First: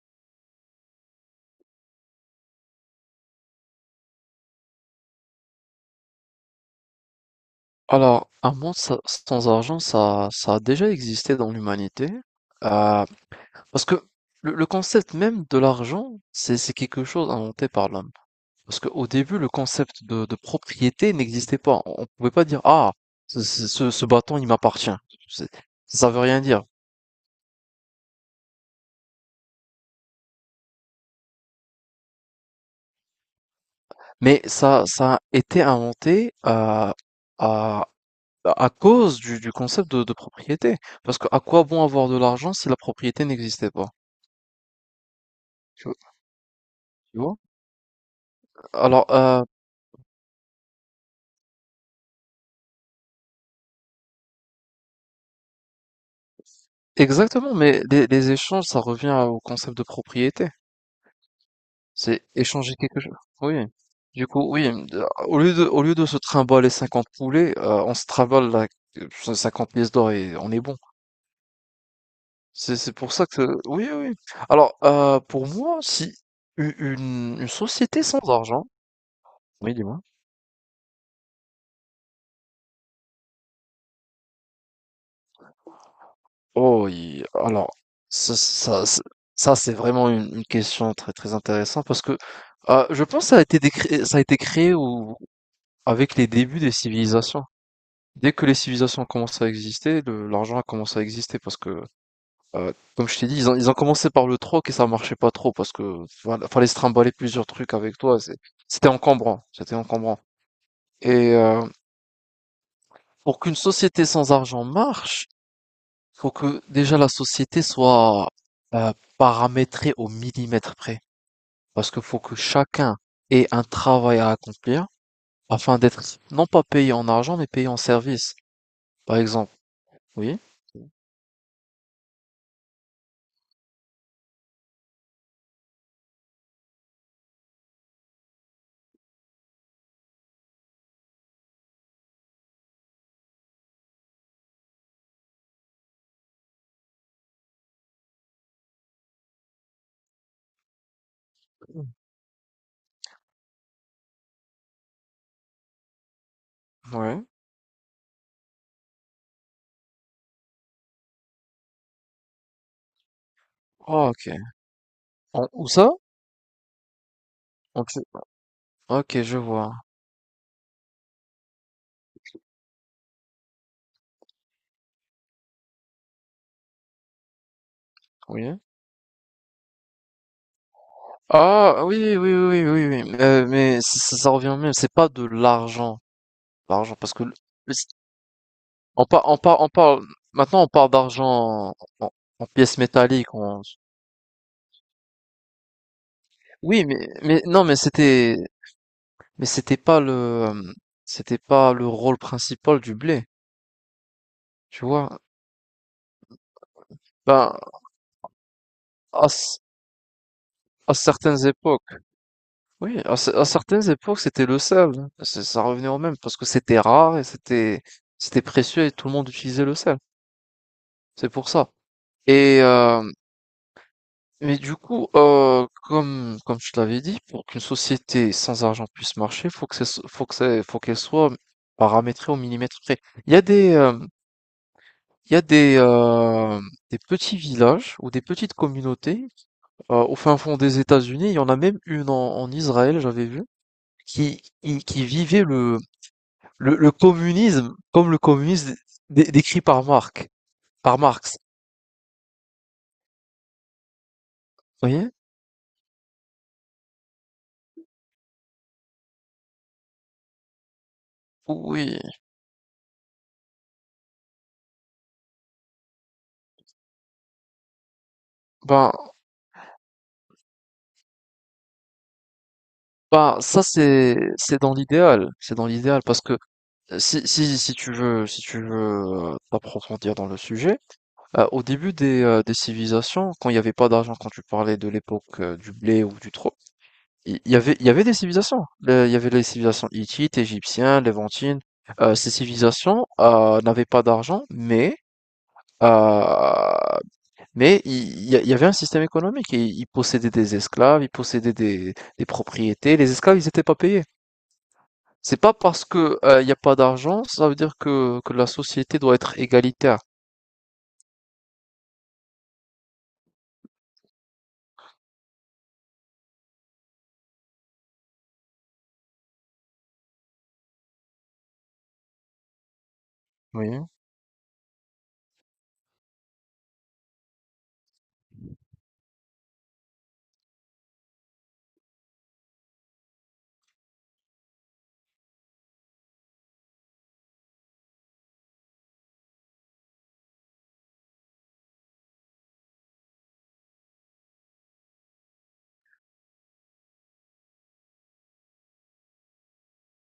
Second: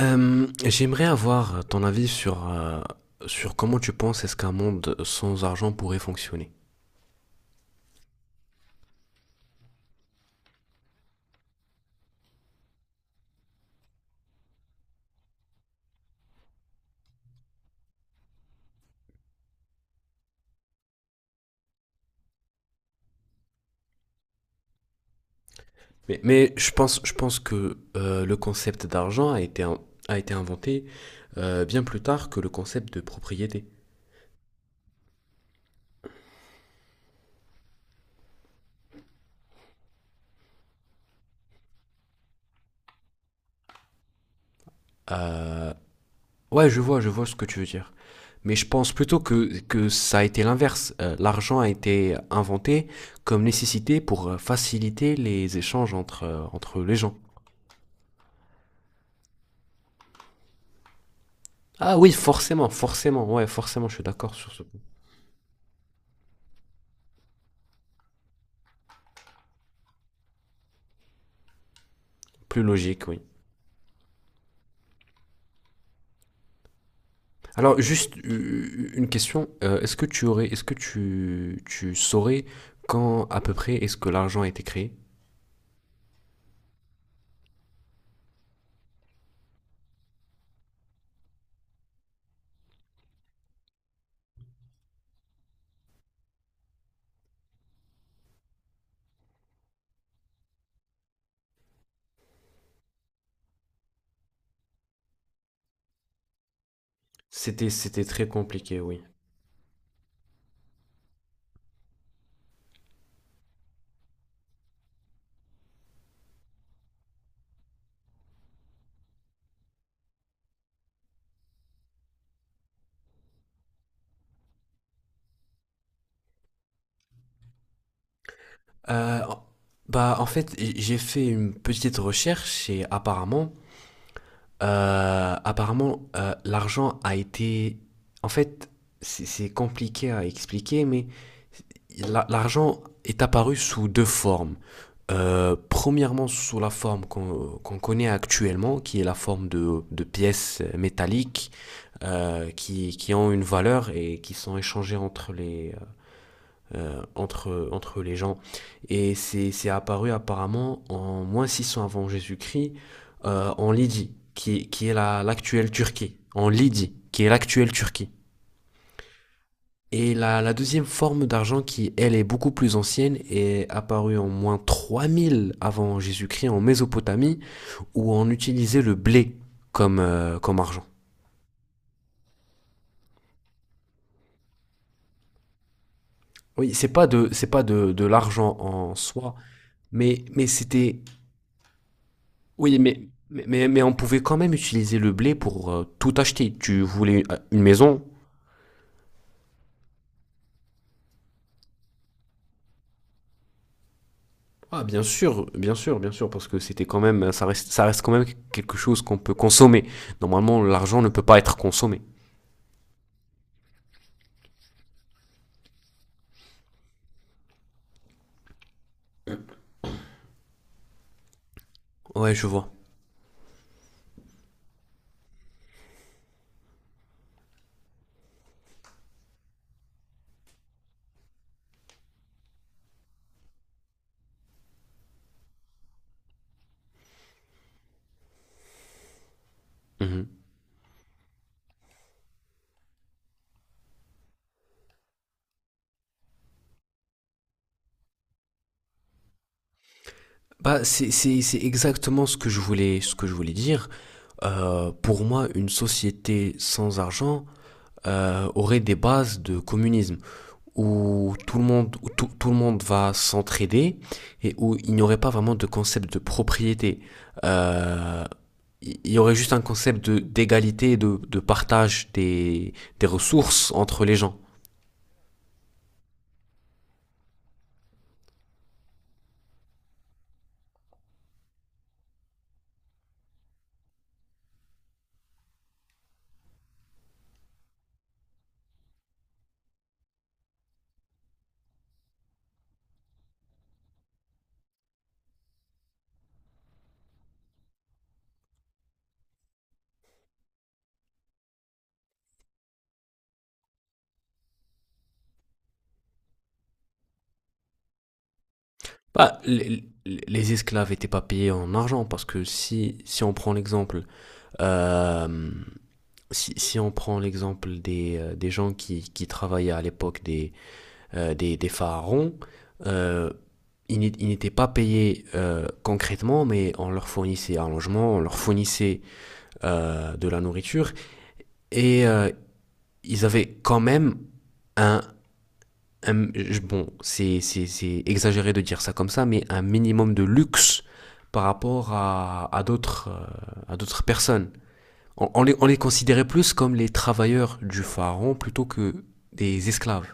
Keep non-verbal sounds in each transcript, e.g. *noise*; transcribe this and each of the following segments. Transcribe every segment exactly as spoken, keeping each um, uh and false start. Euh, j'aimerais avoir ton avis sur, euh, sur comment tu penses est-ce qu'un monde sans argent pourrait fonctionner. Alors, un monde sa- sans argent, ça, ça a déjà existé dans l'humanité. Euh, parce que le, le concept même de l'argent, c'est, c'est quelque chose inventé par l'homme. Parce qu'au début, le concept de, de propriété n'existait pas. On ne pouvait pas dire, ah, ce, ce, ce- ce bâton, il m'appartient. C'est- Ça Mais, veut rien mais dire. je pense, je pense que euh, le concept d'argent a été, in- a été inventé euh, bien plus tard que le concept de propriété. Mais ça, ça a été inventé euh, à, à cause du, du concept de, de propriété. Parce que à quoi bon avoir de l'argent si la propriété n'existait pas? Euh, Tu vois? ouais, je vois, je tu vois ce vois que tu veux dire. Mais je pense alors, plutôt euh, que, que ça a été l'inverse. Euh, l'argent a été inventé comme nécessité pour euh, faciliter les échanges entre, euh, entre les gens. Exactement, mais les les échanges, ça revient au concept de propriété. Ah oui, C'est forcément, échanger quelque chose. forcément, ouais, Oui. forcément, je suis Du d'accord coup, sur ce oui, de- au lieu de, au lieu de se trimballer cinquante poulets, euh, on se trimballe la- euh, cinquante pièces d'or et on est bon. Plus C'est, c'est logique, pour oui. ça que... Oui, oui, oui. Alors, euh, pour moi, si u- une, une Alors, société juste sans argent... une question. Oui, euh, Est-ce dis-moi. que tu aurais, est-ce que tu, tu saurais quand à peu près est-ce que l'argent a été créé? Oh, il- alors, ça, ça, ça- ça, c'est vraiment une, une question très, très intéressante parce que euh, je pense que ça a été décré- ça a été créé au, avec les débuts des civilisations. Dès que les civilisations ont commencé à exister, le- l'argent a commencé à exister parce que, euh, comme je t'ai dit, ils ont, ils ont commencé par le troc et ça marchait pas trop parce que voilà, fallait se trimballer plusieurs C'était, trucs avec c'était toi. très c'est- compliqué, C'était oui. encombrant, c'était encombrant. Et euh, pour qu'une société sans argent marche, faut que déjà la société soit euh, paramétrée au millimètre près parce que faut que chacun ait un travail à accomplir afin d'être non pas payé en argent mais payé en service. Par Euh, exemple, Bah, en oui. fait, j'ai fait une petite recherche et apparemment, euh, apparemment, euh, l'argent a été, en fait, c'est c'est compliqué à expliquer, mais l'argent est apparu sous deux formes. Euh, premièrement, sous la forme qu'on qu'on connaît actuellement, qui est la forme de, de pièces métalliques euh, qui, qui ont une valeur et qui sont échangées entre les, euh, Ouais. entre, entre les gens. Et c'est c'est apparu apparemment en moins six cents avant Jésus-Christ, euh, en Oh, Lydie, ok. qui, qui est la- En- où l'actuelle ça? Turquie. En Lydie, qui est l'actuelle En Tu- Turquie. Ok, je vois. Et la, la deuxième forme d'argent qui, elle, est beaucoup plus ancienne, est apparue en moins trois mille avant Jésus-Christ en Mésopotamie, où on Oui. utilisait le blé comme, euh, comme argent. Ah, oui, oui, oui, oui, oui, oui. Euh, mais ça, ça- ça revient au même. C'est pas de l'argent. Oui, c'est L'argent, pas parce que de, le- c'est pas le- de, de l'argent en on, par- soi, on, par- on parle. mais, mais Maintenant, on parle c'était... d'argent en, en- en Oui, pièces mais, métalliques. mais, on- mais, mais on pouvait quand même utiliser le blé pour euh, tout acheter. Tu Oui, mais, voulais euh, mais une non, mais maison? c'était, mais c'était pas le, euh, c'était pas le rôle principal du blé. Ah, Tu bien vois? sûr, bien sûr, bien sûr, parce que c'était quand même, ça Ben, reste, ça reste quand même quelque chose qu'on à, peut c- consommer. Normalement, à l'argent ne peut pas certaines être époques. consommé. Oui, à, ce- à certaines époques, c'était le sel, hein. C'est- Ça revenait au même parce que c'était rare et c'était c'était précieux et tout le monde utilisait le sel. C'est pour ça. Ouais, je Et vois. euh, mais du coup, euh, comme comme je te l'avais dit, pour qu'une société sans argent puisse marcher, faut que c'est, faut que c'est, faut qu'elle soit paramétrée au millimètre près. Il y a des euh, il y a des euh, des petits villages ou des petites communautés euh, au Mhm. fin fond des États-Unis. Il y en a même une en en Israël, j'avais vu qui, qui, qui vivait le, le, le communisme, comme le communisme dé- décrit par Marx, Bah, par c'est Marx, c'est- c'est exactement ce que je voulais, ce que je voulais dire. vous Euh, voyez? Pour moi, une société sans argent euh, aurait des bases de communisme, où tout le monde, Oui, où tout, tout le monde va s'entraider et où il n'y aurait pas vraiment de concept de propriété. Euh, ben, il il y aurait juste un concept de d'égalité et de, de partage des, des ben, ça ressources entre les c'est gens. c'est dans l'idéal, c'est dans l'idéal parce que euh, si si si tu veux si tu veux euh, t'approfondir dans le sujet, euh, au début des euh, des civilisations, quand il n'y avait pas d'argent, quand tu parlais de l'époque euh, du blé ou du trou, il il y avait il y avait des civilisations. Le- il y avait les civilisations hittites, égyptiennes, levantines. Euh, ces civilisations euh, n'avaient pas d'argent, mais euh, Mais il il y, a- il y avait un système économique. Ils ils possédaient des esclaves, ils possédaient des, des propriétés. Les esclaves, ils n'étaient pas payés. C'est pas parce que, euh, il n'y a pas d'argent, ça veut dire que, que la société doit être Bah, les, égalitaire. les esclaves n'étaient pas payés en argent parce que si, si on prend l'exemple euh, si, si on prend l'exemple des, euh, des gens qui, qui travaillaient à l'époque des, euh, des, des pharaons, euh, Oui. ils n'é- ils n'étaient pas payés euh, concrètement, mais on leur fournissait un logement, on leur fournissait euh, de la nourriture, et euh, ils avaient quand même un, un- bon, c'est c'est- c'est exagéré de dire ça comme ça, mais un minimum de luxe par rapport à, à d'autres euh, à d'autres personnes. On, on les, on les considérait plus comme les travailleurs du pharaon plutôt que des esclaves.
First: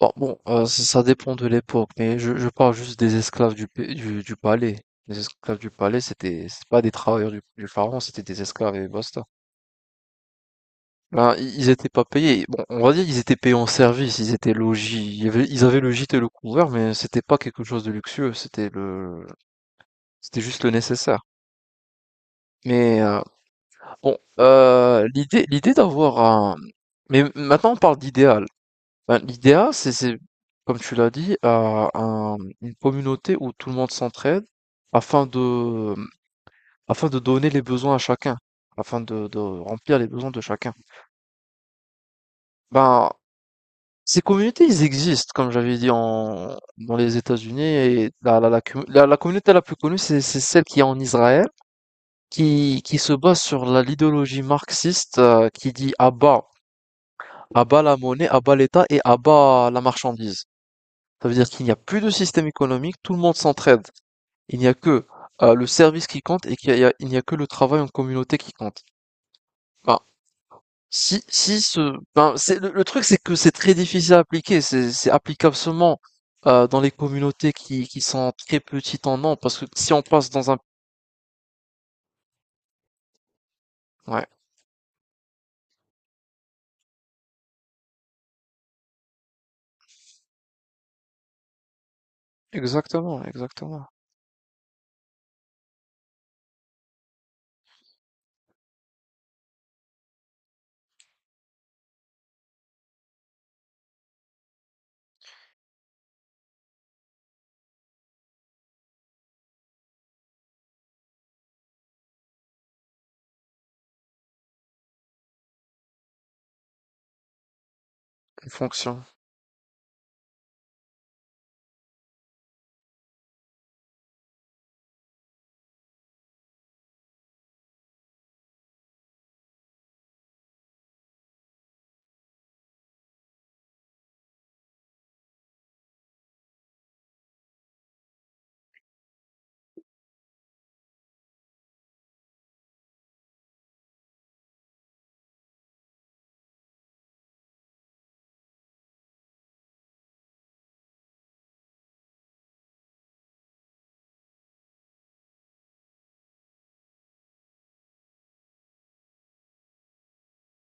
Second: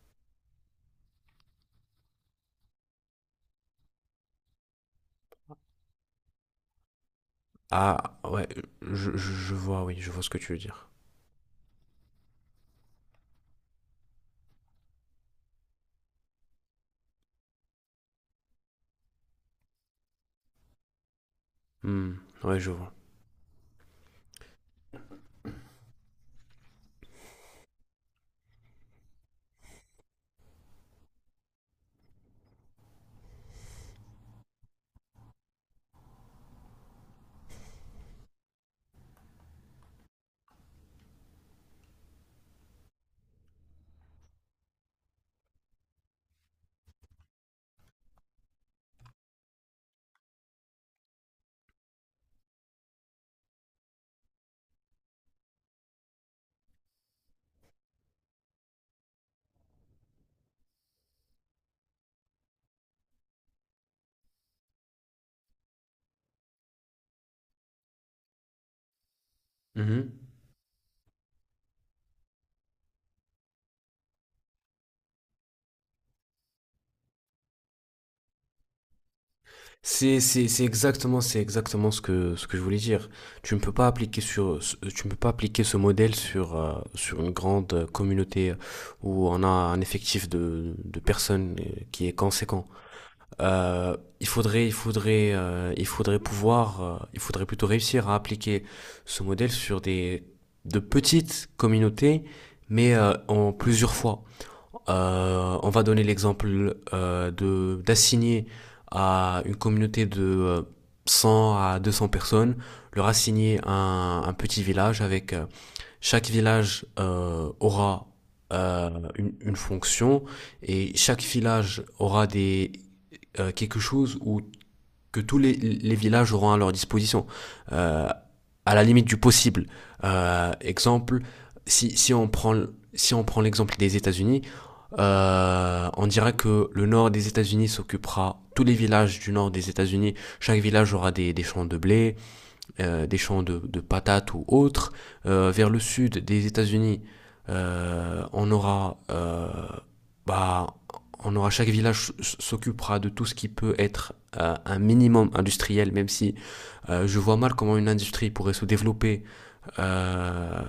Bon, bon, euh, ça ça dépend de l'époque, mais je, je parle juste des esclaves du, pa- du, du palais. Les esclaves du palais, c'était c'est pas des travailleurs du, du pharaon, Ah c'était des ouais, esclaves et je, je, basta. je vois, oui, je vois ce que tu veux dire. Ben, i- ils étaient pas payés. Bon, on va dire ils étaient payés en service, ils étaient logis, il y avait- ils avaient le gîte et le couvert, mais c'était pas quelque chose de luxueux, c'était le, c'était juste le nécessaire. Hmm, ouais, je vois. Mais euh, bon, euh, l'idée, l'idée d'avoir un, mais maintenant on parle d'idéal. Ben, l'idéal, c'est, c'est, comme tu l'as dit, à un- une communauté où tout le monde s'entraide afin de, afin de donner les besoins à chacun, afin de, de remplir les besoins de chacun. Ben, ces communautés, ils existent, comme j'avais dit, en, dans les États-Unis. Et la, la, la, commu- la- la communauté la plus connue, c'est, c'est celle qui est en Israël, qui, qui se base sur la- l'idéologie marxiste, euh, qui dit à bas, à bas la monnaie, à bas l'État et à bas la marchandise. Ça veut dire qu'il n'y a plus de système économique, tout le monde s'entraide. Il n'y a que euh, le service qui compte et qu'il y a, il n'y a que le travail en communauté qui compte. Ben, Mhm. si, si ce, ben, c'est, le, le truc, c'est que c'est très difficile à appliquer. C'est, c'est applicable seulement euh, dans les communautés qui, qui sont très petites en nombre, parce que si on C'est, passe c'est, dans un... c'est exactement, C'est exactement ce que, ce que je voulais dire. Tu ne peux pas appliquer Ouais, sur, ce- Tu ne peux pas appliquer ce modèle sur, euh, sur une grande euh, communauté euh, où on a un effectif de, de personnes euh, qui est conséquent. exactement, exactement. Euh, il faudrait, il faudrait, euh, il faudrait pouvoir, euh, il faudrait plutôt réussir à appliquer ce modèle sur des, de petites communautés, mais euh, en plusieurs fois. Euh, on va donner l'exemple euh, de d'assigner à une communauté de euh, cent à deux cents personnes, leur assigner un, un petit village avec euh, chaque village euh, aura Une euh, fonction, une, une fonction et chaque village aura des euh, quelque chose où que tous les, les villages auront à leur disposition, euh, à la limite du possible. Euh, exemple, si, si on prend, si on prend l'exemple des États-Unis, euh, on dira que le nord des États-Unis s'occupera tous les villages du nord des États-Unis. Chaque village aura des, des champs de blé, euh, des champs de, de patates ou autres. Euh, vers le sud des États-Unis, euh, on aura, euh, bah, on aura chaque village s'occupera de tout ce qui peut être euh, un minimum industriel, même si euh, je vois mal comment une industrie pourrait se développer euh,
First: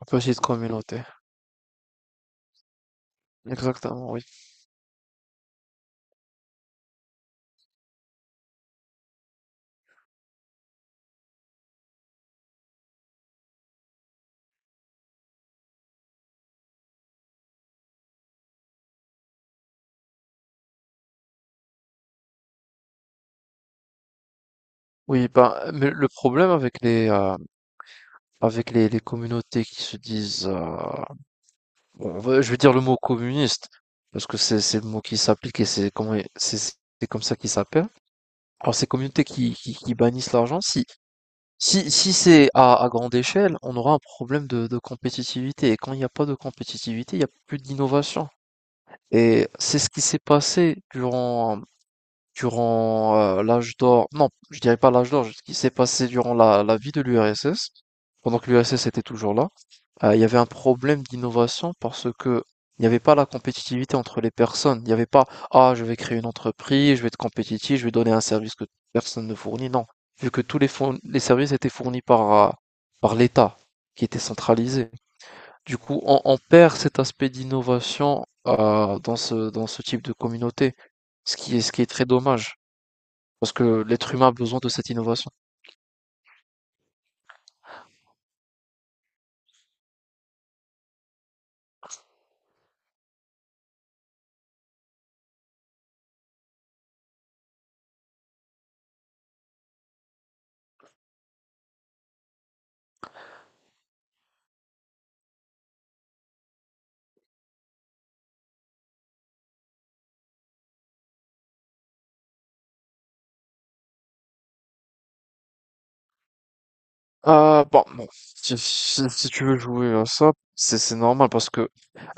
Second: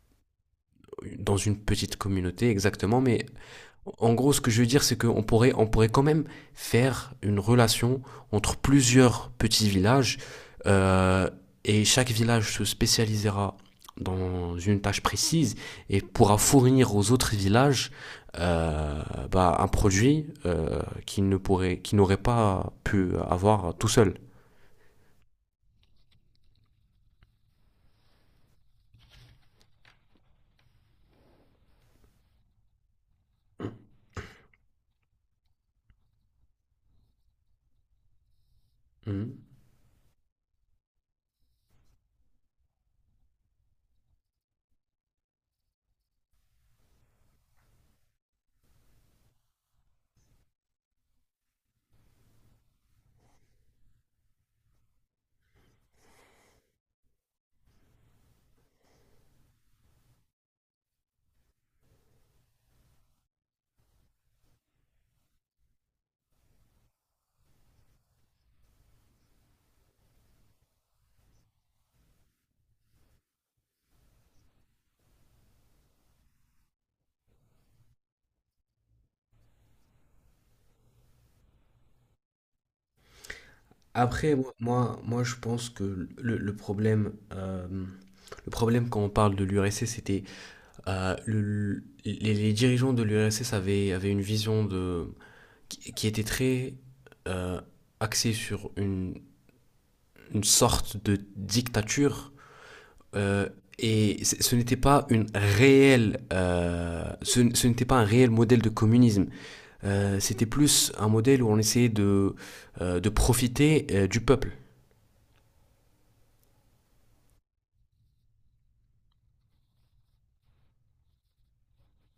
une petite communauté. dans une petite communauté exactement, mais Exactement, en oui. gros, ce que je veux dire, c'est qu'on pourrait, on pourrait quand même faire une relation entre plusieurs petits villages euh, et chaque village se spécialisera dans une tâche précise et pourra fournir aux autres villages euh, bah, un produit euh, qu'ils ne pourraient, qu'ils n'auraient pas pu avoir tout seul. Oui, ben, mais le problème avec les, euh, avec les, les communautés qui se disent... euh, on va- je vais dire le mot communiste, parce que c'est c'est le mot qui s'applique et c'est comment c'est c'est comme ça qu'il s'appelle. Alors ces communautés Mhm. qui, qui, qui bannissent l'argent, si si si c'est à, à grande échelle, on aura un problème de, de compétitivité. Et quand il n'y a pas de compétitivité, il n'y a plus d'innovation. Et c'est ce qui s'est passé durant durant euh, l'âge d'or, non, je dirais pas l'âge d'or, ce qui s'est passé durant la, la vie de l'U R S S, pendant que l'U R S S était toujours là, euh, il y avait un problème d'innovation parce que il n'y avait pas la compétitivité entre les personnes. Il n'y avait pas, ah, je vais créer une entreprise, je vais être compétitif, je vais donner un service que personne ne fournit. Non, vu que tous les, fourn- les services étaient fournis par, euh, par l'État, qui était centralisé. Du coup, on, on perd cet aspect d'innovation euh, dans ce, dans ce type de communauté, ce qui est, ce qui est très dommage. Parce que l'être humain a Après, moi, besoin de cette moi, moi, innovation. je pense que le, le problème, euh, le problème quand on parle de l'U R S S, c'était euh, le- les, les dirigeants de l'U R S S avaient, avaient une vision de, qui, qui était très euh, axée sur une, une sorte de dictature. euh, et c- ce n'était pas une réelle, euh, ce, n- ce n'était pas un réel modèle de communisme. Euh, c'était plus un modèle où on essayait de, euh, de profiter euh, du peuple. Ah, bon, bon, si, si- si tu veux jouer à ça, c'est c'est normal parce que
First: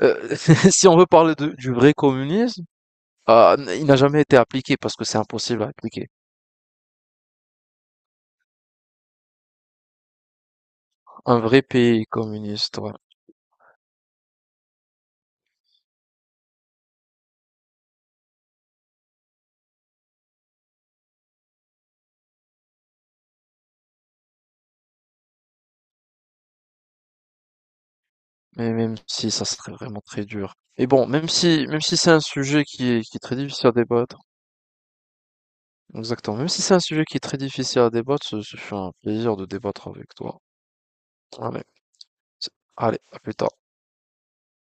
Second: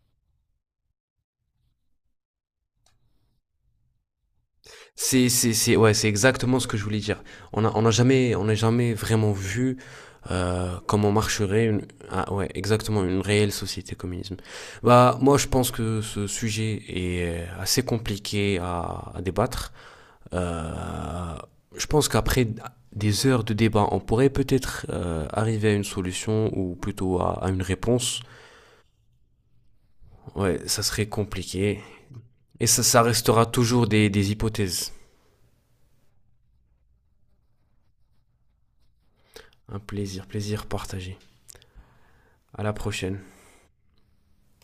euh, *laughs* si on veut parler de- du vrai communisme, ah, n- il n'a jamais été appliqué parce que c'est C'est, c'est, impossible à c'est, ouais, c'est appliquer. exactement ce que je voulais dire. On a, on a jamais, on n'a jamais vraiment vu euh, comment Un vrai marcherait une, pays ah, ouais, communiste, ouais. exactement une réelle société communisme. Bah, moi, je pense que ce sujet est assez compliqué à, à débattre. Euh, je pense qu'après des heures de débat, on pourrait peut-être euh, arriver à une solution ou plutôt à, à une réponse. Mais même si ça serait vraiment très dur. Ouais, ça Et serait bon, même si, compliqué. même si c'est un sujet Et ça, qui est, ça qui est très restera difficile à toujours des, débattre, des hypothèses. exactement, même si c'est un sujet qui est très difficile à débattre, ce, ce fut un plaisir de Un débattre avec plaisir, toi. plaisir partagé. Allez, c'est- À la allez, à prochaine. plus tard.